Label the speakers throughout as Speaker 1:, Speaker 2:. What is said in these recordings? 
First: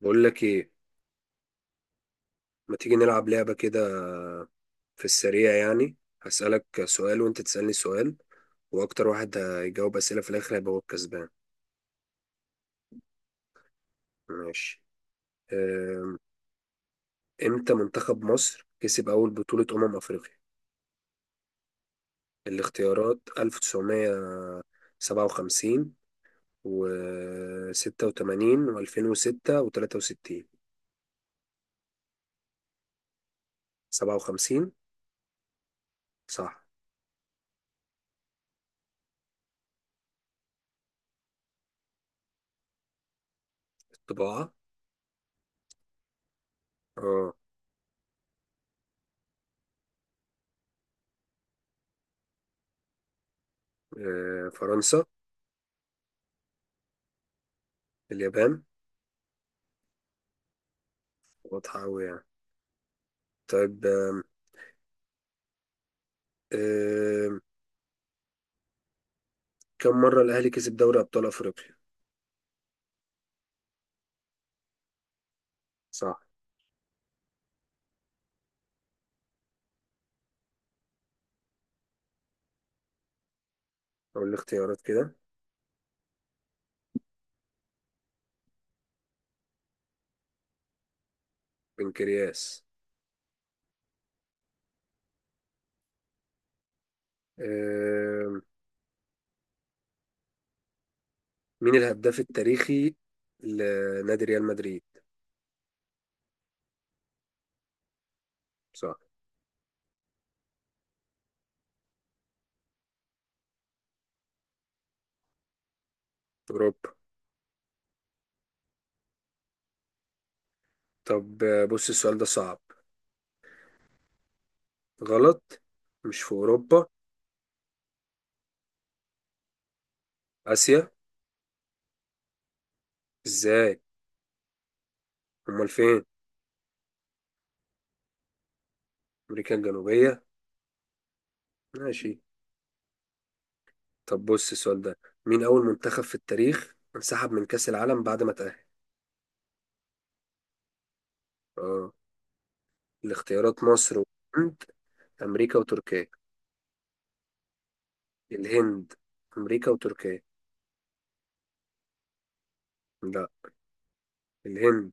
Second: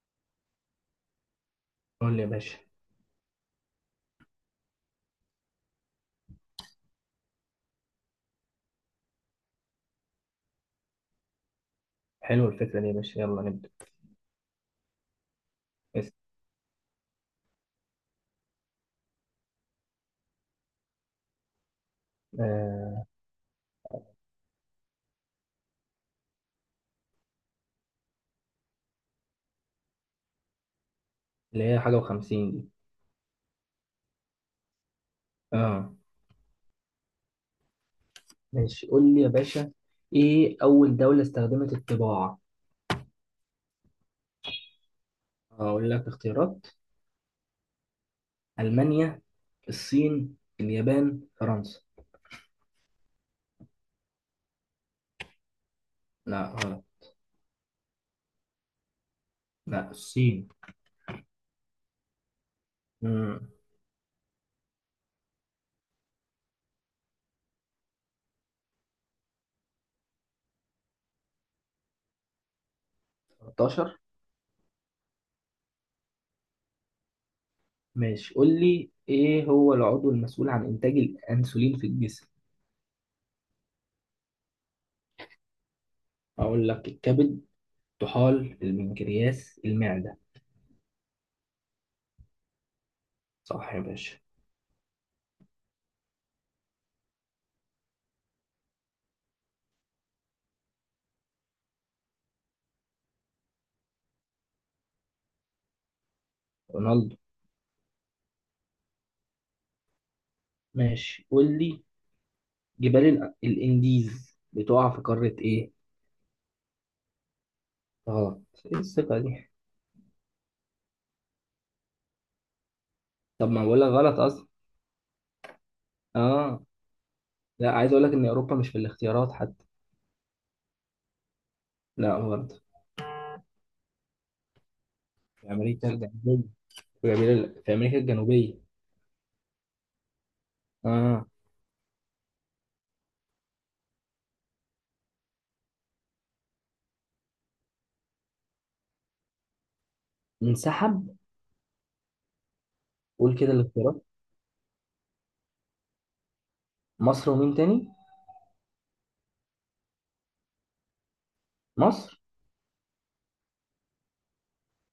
Speaker 1: بقول لك ايه؟
Speaker 2: قول لي يا باشا.
Speaker 1: ما تيجي نلعب لعبة كده، في السريع يعني. هسألك سؤال وانت تسألني سؤال، واكتر واحد هيجاوب أسئلة في الاخر هيبقى هو الكسبان.
Speaker 2: حلوة الفكرة دي يا باشا، يلا نبدأ.
Speaker 1: ماشي.
Speaker 2: اسم.
Speaker 1: أم، امتى منتخب مصر كسب اول بطولة افريقيا؟
Speaker 2: آه.
Speaker 1: الاختيارات 1957 و86 و2006 و63.
Speaker 2: اللي هي حاجة وخمسين دي.
Speaker 1: 57.
Speaker 2: اه.
Speaker 1: صح.
Speaker 2: ماشي قول لي يا باشا، ايه أول دولة استخدمت الطباعة؟
Speaker 1: الطباعة.
Speaker 2: هقول لك اختيارات.
Speaker 1: اه.
Speaker 2: ألمانيا، الصين، اليابان، فرنسا.
Speaker 1: فرنسا.
Speaker 2: لا غلط.
Speaker 1: اليابان.
Speaker 2: لا الصين.
Speaker 1: واضحة أوي يعني.
Speaker 2: امم
Speaker 1: طيب. آه، كم مرة الأهلي كسب دوري أبطال أفريقيا؟
Speaker 2: 13.
Speaker 1: صح.
Speaker 2: ماشي قول لي، ايه هو العضو المسؤول عن إنتاج الأنسولين في الجسم؟
Speaker 1: أقول الاختيارات كده.
Speaker 2: هقول لك الكبد، طحال، البنكرياس، المعدة.
Speaker 1: بنكرياس.
Speaker 2: صح يا باشا.
Speaker 1: آه، مين الهداف التاريخي لنادي ريال مدريد؟
Speaker 2: رونالدو.
Speaker 1: صح.
Speaker 2: ماشي قول لي، جبال الانديز بتقع في قارة ايه؟
Speaker 1: أوروبا.
Speaker 2: غلط. ايه الثقة دي؟
Speaker 1: طب بص السؤال ده صعب.
Speaker 2: طب ما بقول لك غلط اصلا.
Speaker 1: غلط. مش في
Speaker 2: اه.
Speaker 1: أوروبا.
Speaker 2: لا عايز اقول لك ان اوروبا مش في الاختيارات حتى.
Speaker 1: آسيا.
Speaker 2: لا برضه.
Speaker 1: إزاي؟
Speaker 2: في
Speaker 1: أمال
Speaker 2: امريكا
Speaker 1: فين؟
Speaker 2: الجنوبية. في أمريكا، في امريكا الجنوبية.
Speaker 1: أمريكا الجنوبية.
Speaker 2: اه.
Speaker 1: ماشي. طب بص السؤال ده، مين أول منتخب في التاريخ انسحب من كأس العالم بعد ما تأهل؟
Speaker 2: انسحب.
Speaker 1: اه.
Speaker 2: قول كده
Speaker 1: الاختيارات مصر
Speaker 2: الاختيارات.
Speaker 1: وهند أمريكا وتركيا.
Speaker 2: مصر ومين تاني؟
Speaker 1: الهند. أمريكا وتركيا.
Speaker 2: مصر.
Speaker 1: لا، الهند.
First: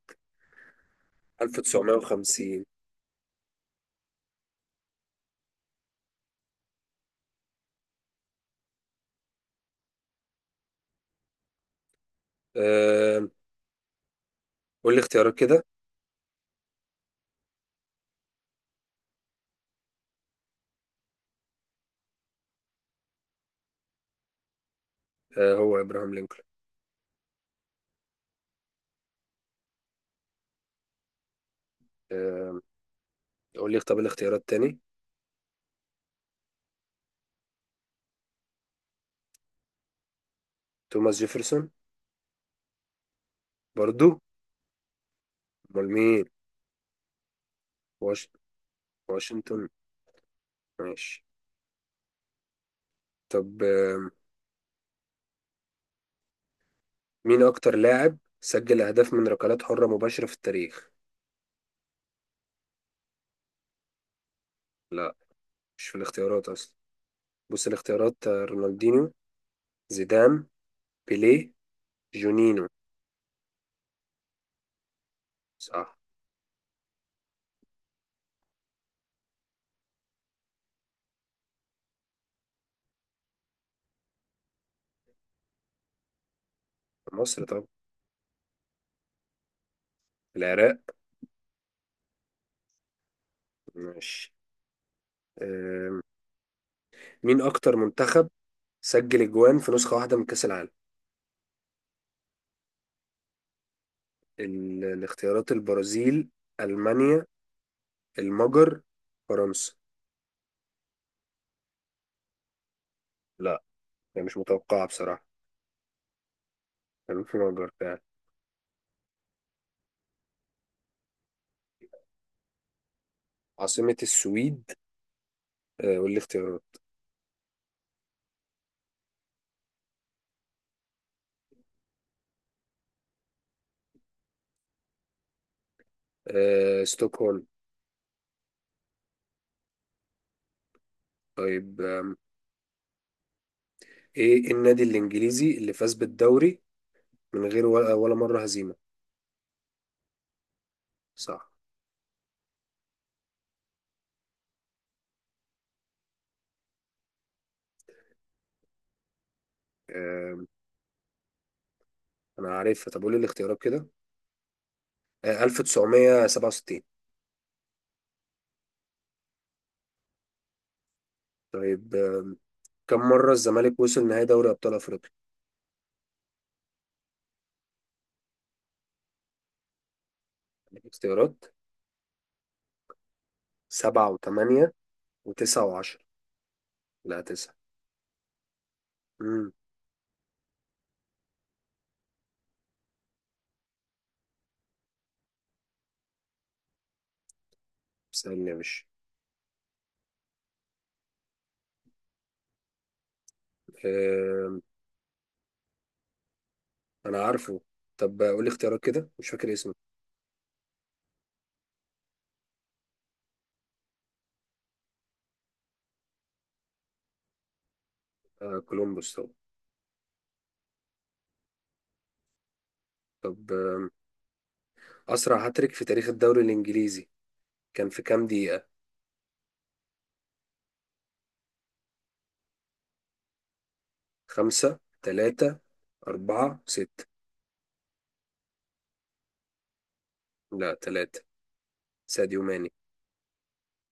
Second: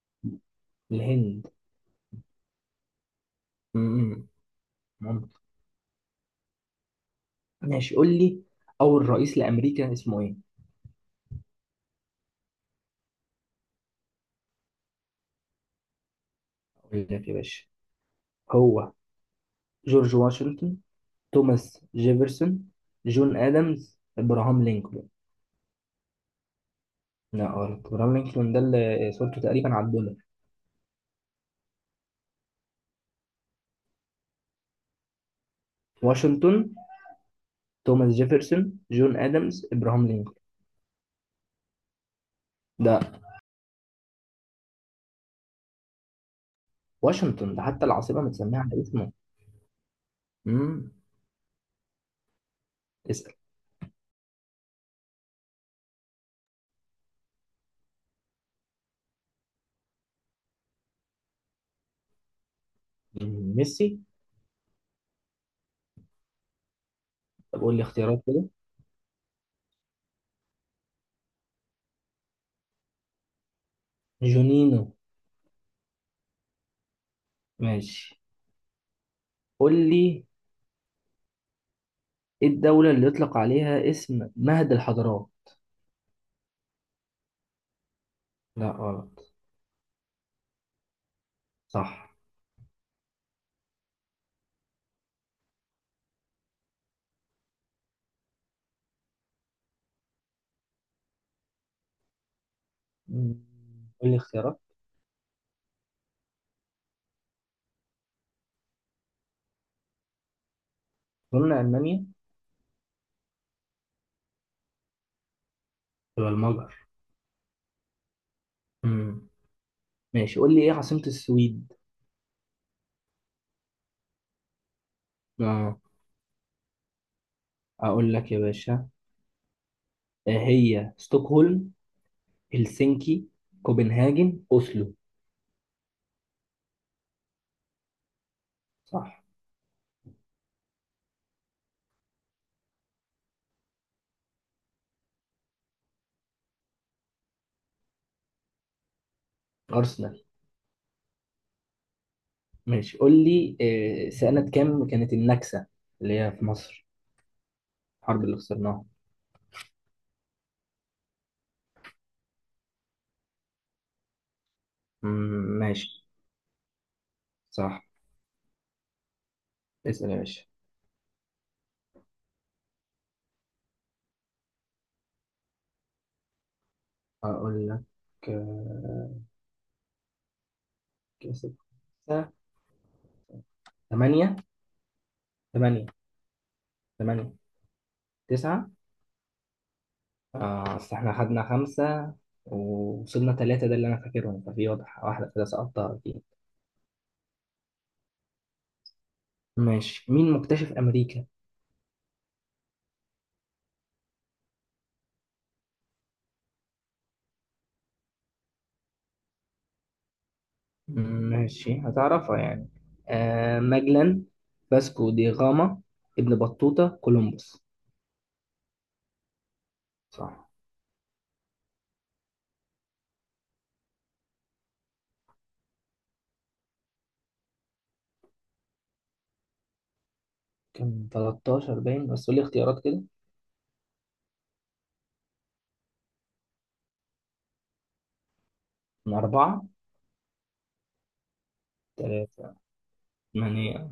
Speaker 2: الهند.
Speaker 1: 1950.
Speaker 2: امم. ممكن. ماشي قول لي، اول رئيس لامريكا اسمه ايه؟
Speaker 1: آه، قول لي اختيارات كده.
Speaker 2: اقول لك يا باشا. هو جورج واشنطن، توماس جيفرسون، جون ادمز، ابراهام لينكولن.
Speaker 1: هو إبراهام لينكولن.
Speaker 2: لا غلط، ابراهام لينكولن ده اللي صورته تقريبا على الدولار.
Speaker 1: آه، قول لي طب الاختيارات تاني.
Speaker 2: واشنطن، توماس جيفرسون، جون ادمز، ابراهام لينكولن.
Speaker 1: توماس جيفرسون.
Speaker 2: ده.
Speaker 1: برضو. أمال مين؟
Speaker 2: واشنطن ده حتى العاصمه
Speaker 1: واش...
Speaker 2: متسميه على اسمه.
Speaker 1: واشنطن.
Speaker 2: امم.
Speaker 1: ماشي.
Speaker 2: اسال.
Speaker 1: طب مين أكتر لاعب سجل أهداف من ركلات حرة مباشرة في التاريخ؟
Speaker 2: مم، ميسي.
Speaker 1: لا، مش في الاختيارات أصلا.
Speaker 2: طب
Speaker 1: بص
Speaker 2: قول لي اختيارات
Speaker 1: الاختيارات
Speaker 2: كده.
Speaker 1: رونالدينيو، زيدان، بيليه، جونينو.
Speaker 2: جونينو.
Speaker 1: صح.
Speaker 2: ماشي قول لي، ايه الدوله اللي يطلق عليها اسم مهد الحضارات؟
Speaker 1: في مصر طب.
Speaker 2: لا غلط.
Speaker 1: العراق.
Speaker 2: صح.
Speaker 1: ماشي. آه، مين أكتر منتخب سجل أجوان في نسخة واحدة من كأس العالم؟
Speaker 2: مم، قول لي اختيارات.
Speaker 1: الاختيارات البرازيل، ألمانيا، المجر، فرنسا.
Speaker 2: قلنا المانيا.
Speaker 1: لا، هي مش متوقعة بصراحة.
Speaker 2: ولا المجر.
Speaker 1: كان في مجر فعلا.
Speaker 2: مم، ماشي قول لي ايه عاصمه السويد.
Speaker 1: عاصمة السويد.
Speaker 2: اه.
Speaker 1: قول لي اختيارات.
Speaker 2: اقول لك يا باشا. هي ستوكهولم، هلسنكي، كوبنهاجن، اوسلو.
Speaker 1: ستوكهولم.
Speaker 2: صح.
Speaker 1: طيب إيه النادي الإنجليزي اللي فاز بالدوري من غير ولا مرة هزيمة؟
Speaker 2: ارسنال.
Speaker 1: صح.
Speaker 2: ماشي قول لي، سنة كام كانت النكسة؟ اللي هي في مصر، الحرب اللي خسرناها.
Speaker 1: آم، أنا عارفها. طب قول لي الاختيارات كده.
Speaker 2: مم، ماشي.
Speaker 1: 1967.
Speaker 2: صح. اسأل يا باشا.
Speaker 1: طيب كم مرة الزمالك وصل نهائي دوري أبطال أفريقيا؟
Speaker 2: اقول لك. آه،
Speaker 1: اختيارات.
Speaker 2: كسب. خمسة.
Speaker 1: سبعة
Speaker 2: ثمانية.
Speaker 1: وثمانية وتسعة
Speaker 2: ثمانية.
Speaker 1: وعشرة. لا،
Speaker 2: ثمانية.
Speaker 1: تسعة.
Speaker 2: تسعة.
Speaker 1: امم.
Speaker 2: أصل إحنا خدنا خمسة، ووصلنا ثلاثة، ده اللي أنا فاكرهم، ففي واضح واحدة كده سقطتها أكيد.
Speaker 1: سألني يا باشا.
Speaker 2: ماشي، مين مكتشف أمريكا؟
Speaker 1: آم، أنا عارفه. طب قول لي اختيارات كده، مش فاكر اسمه.
Speaker 2: ماشي هتعرفها يعني. ماجلان، باسكو دي غاما، ابن بطوطة، كولومبوس.
Speaker 1: آه، كولومبوس طبعا.
Speaker 2: صح.
Speaker 1: طب أسرع هاتريك في تاريخ الدوري الإنجليزي كان في كام دقيقة؟
Speaker 2: كان 13 باين، بس قول لي اختيارات كده.
Speaker 1: خمسة، تلاتة، أربعة، ستة.
Speaker 2: من أربعة.
Speaker 1: لا تلاتة. ساديو
Speaker 2: ثلاثة.
Speaker 1: ماني.
Speaker 2: ثمانية.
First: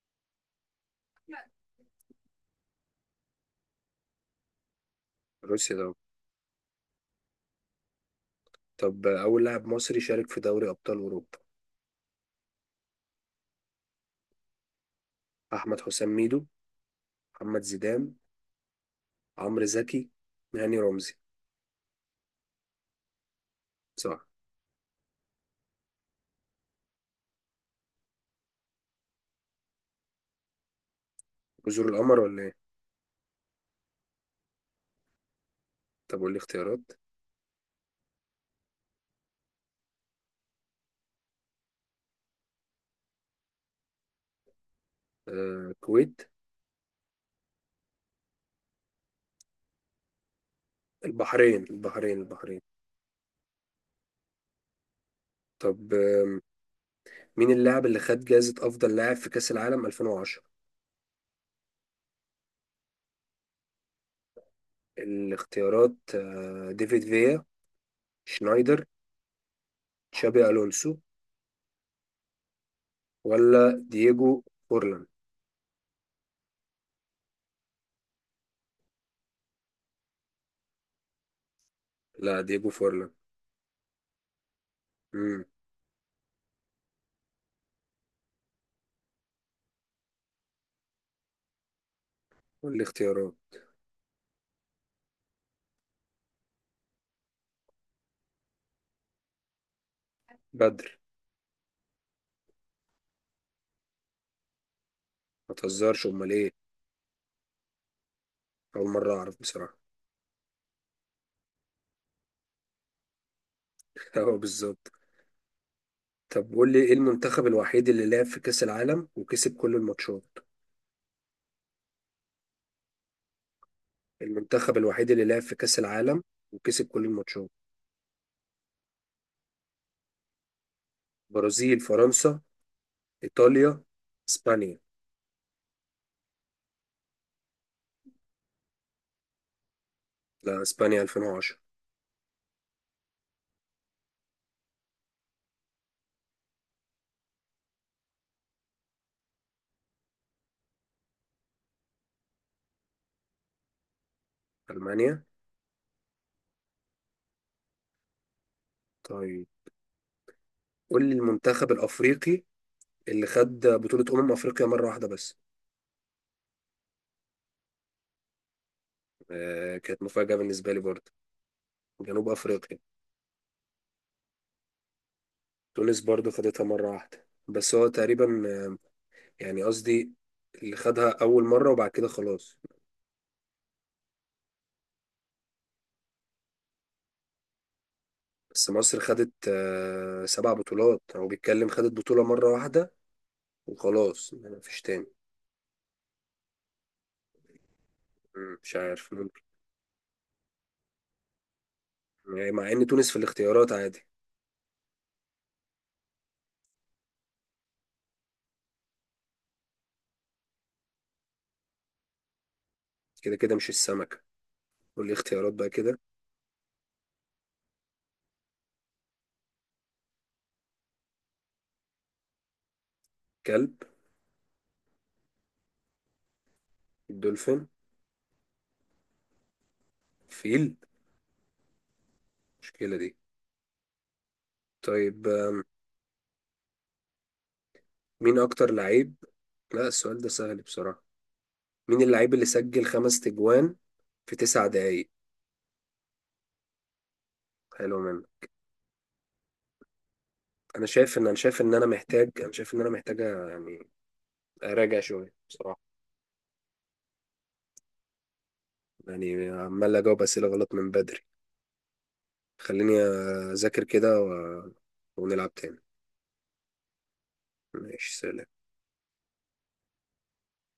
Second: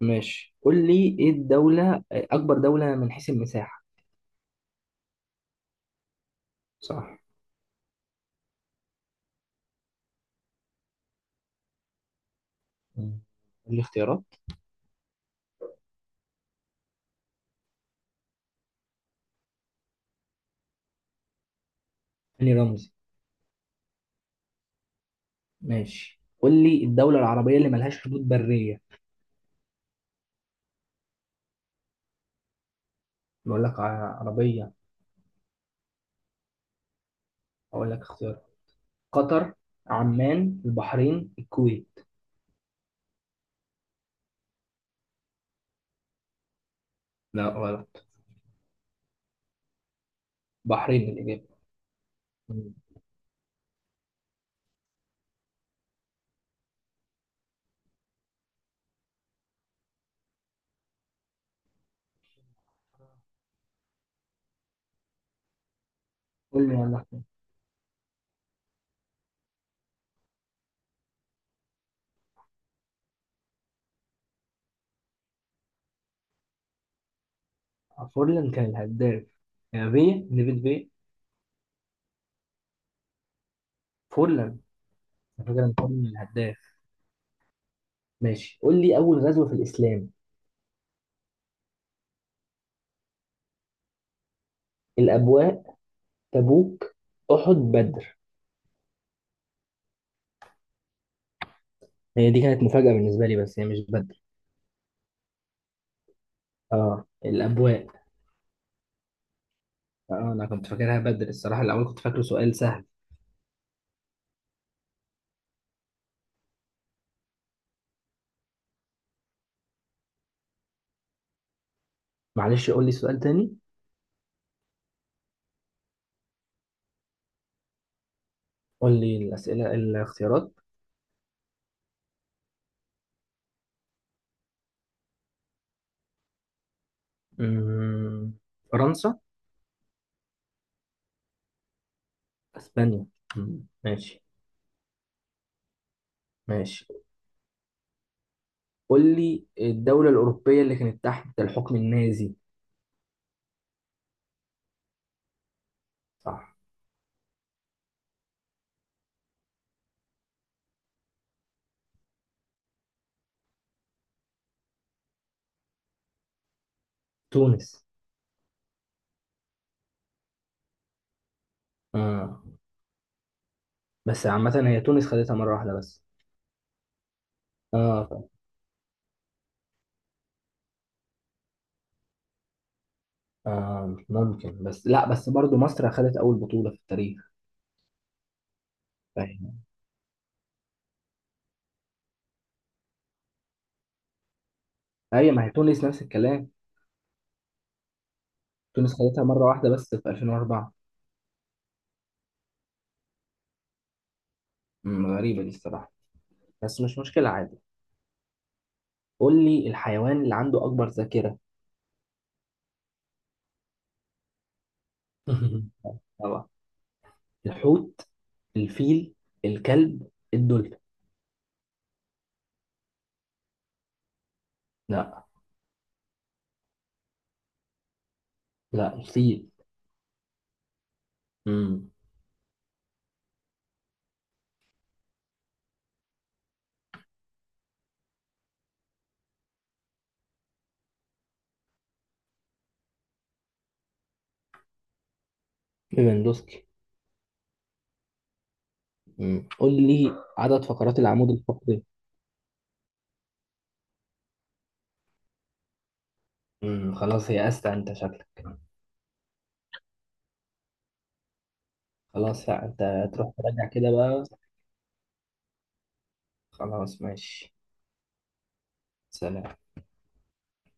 Speaker 2: ماشي قول لي، إيه الدولة أكبر دولة من حيث المساحة؟
Speaker 1: روسيا طبعا.
Speaker 2: صح.
Speaker 1: طب أول لاعب مصري شارك في دوري أبطال أوروبا.
Speaker 2: مم. قول لي اختيارات.
Speaker 1: أحمد حسام ميدو، محمد زيدان، عمرو زكي، هاني رمزي.
Speaker 2: هاني رمزي.
Speaker 1: صح.
Speaker 2: ماشي قول لي، الدولة العربية اللي ملهاش حدود برية.
Speaker 1: جزر القمر ولا إيه؟
Speaker 2: بقول لك عربية.
Speaker 1: طب قول لي اختيارات.
Speaker 2: أقول لك اختيار. قطر، عمان، البحرين، الكويت.
Speaker 1: الكويت.
Speaker 2: لا غلط. بحرين الإجابة.
Speaker 1: البحرين، البحرين، البحرين.
Speaker 2: قول
Speaker 1: طب مين اللاعب اللي خد جائزة أفضل لاعب في كأس العالم 2010؟ الاختيارات
Speaker 2: لي يا عم
Speaker 1: ديفيد
Speaker 2: احمد.
Speaker 1: فيا، شنايدر، تشابي ألونسو، ولا دييجو فورلان.
Speaker 2: فورلان كان الهداف، يعني فيا نيفل فيا.
Speaker 1: لا، دييجو فورلان.
Speaker 2: فورلان. على
Speaker 1: امم.
Speaker 2: فكره إن فورلان الهداف. ماشي قول لي اول غزوه في الاسلام.
Speaker 1: والاختيارات.
Speaker 2: الابواء، تبوك، احد، بدر.
Speaker 1: بدر.
Speaker 2: هي دي كانت مفاجاه بالنسبه لي، بس هي مش بدر.
Speaker 1: ما تهزرش، امال ايه؟
Speaker 2: اه الابواء.
Speaker 1: اول مره اعرف بصراحه.
Speaker 2: اه انا كنت فاكرها بدر الصراحه، الاول كنت فاكره سؤال سهل.
Speaker 1: اه، بالظبط. طب قول لي، ايه المنتخب الوحيد اللي لعب في كأس العالم وكسب كل الماتشات؟
Speaker 2: معلش قول لي سؤال تاني.
Speaker 1: المنتخب الوحيد اللي لعب في كأس العالم وكسب كل الماتشات.
Speaker 2: قول لي الاسئله الاختيارات.
Speaker 1: برازيل، فرنسا، إيطاليا، إسبانيا.
Speaker 2: أمم، فرنسا.
Speaker 1: لا، إسبانيا 2010.
Speaker 2: اسبانيا. أمم، ماشي. ماشي قول لي، الدولة الأوروبية اللي كانت تحت الحكم النازي.
Speaker 1: ألمانيا.
Speaker 2: صح.
Speaker 1: طيب، قول لي المنتخب الأفريقي اللي خد بطولة أمم أفريقيا مرة واحدة بس.
Speaker 2: تونس.
Speaker 1: آه، كانت مفاجأة بالنسبة لي برضه. جنوب
Speaker 2: اه.
Speaker 1: أفريقيا.
Speaker 2: بس عامة هي تونس خدتها مرة واحدة
Speaker 1: تونس
Speaker 2: بس.
Speaker 1: برضه خدتها مرة واحدة بس، هو
Speaker 2: اه.
Speaker 1: تقريبا. يعني قصدي اللي خدها أول مرة وبعد كده خلاص.
Speaker 2: ممكن، بس لا، بس برضو مصر خدت أول بطولة في التاريخ.
Speaker 1: بس مصر خدت
Speaker 2: فاهم.
Speaker 1: آه سبع بطولات، هو بيتكلم خدت بطولة مرة واحدة وخلاص، يعني مفيش تاني.
Speaker 2: هي ما هي تونس نفس الكلام.
Speaker 1: مش
Speaker 2: تونس
Speaker 1: عارف،
Speaker 2: خدتها
Speaker 1: ممكن.
Speaker 2: مرة واحدة بس في 2004.
Speaker 1: يعني مع إن تونس في الاختيارات عادي.
Speaker 2: أمم، غريبة دي الصراحة. بس مش مشكلة عادي. قول لي الحيوان اللي عنده أكبر ذاكرة.
Speaker 1: كده كده، مش السمكة؟ قول لي اختيارات بقى كده.
Speaker 2: طبعا. الحوت، الفيل، الكلب، الدولفين.
Speaker 1: كلب.
Speaker 2: لا.
Speaker 1: دولفين.
Speaker 2: لا الفيل.
Speaker 1: فيل.
Speaker 2: امم.
Speaker 1: المشكلة دي. طيب مين أكتر لعيب؟ لا، السؤال ده سهل بصراحة. مين اللعيب اللي سجل خمس تجوان في تسع دقايق؟
Speaker 2: ليفاندوسكي.
Speaker 1: حلو منه.
Speaker 2: قول لي عدد فقرات العمود الفقري.
Speaker 1: أنا شايف إن أنا محتاج يعني أراجع شوية بصراحة.
Speaker 2: خلاص يأست انت شكلك.
Speaker 1: يعني عمال أجاوب أسئلة غلط من بدري.
Speaker 2: خلاص لا انت
Speaker 1: خليني
Speaker 2: تروح تراجع
Speaker 1: أذاكر
Speaker 2: كده
Speaker 1: كده
Speaker 2: بقى.
Speaker 1: ونلعب تاني.
Speaker 2: خلاص ماشي.
Speaker 1: ماشي، سلام.
Speaker 2: سلام.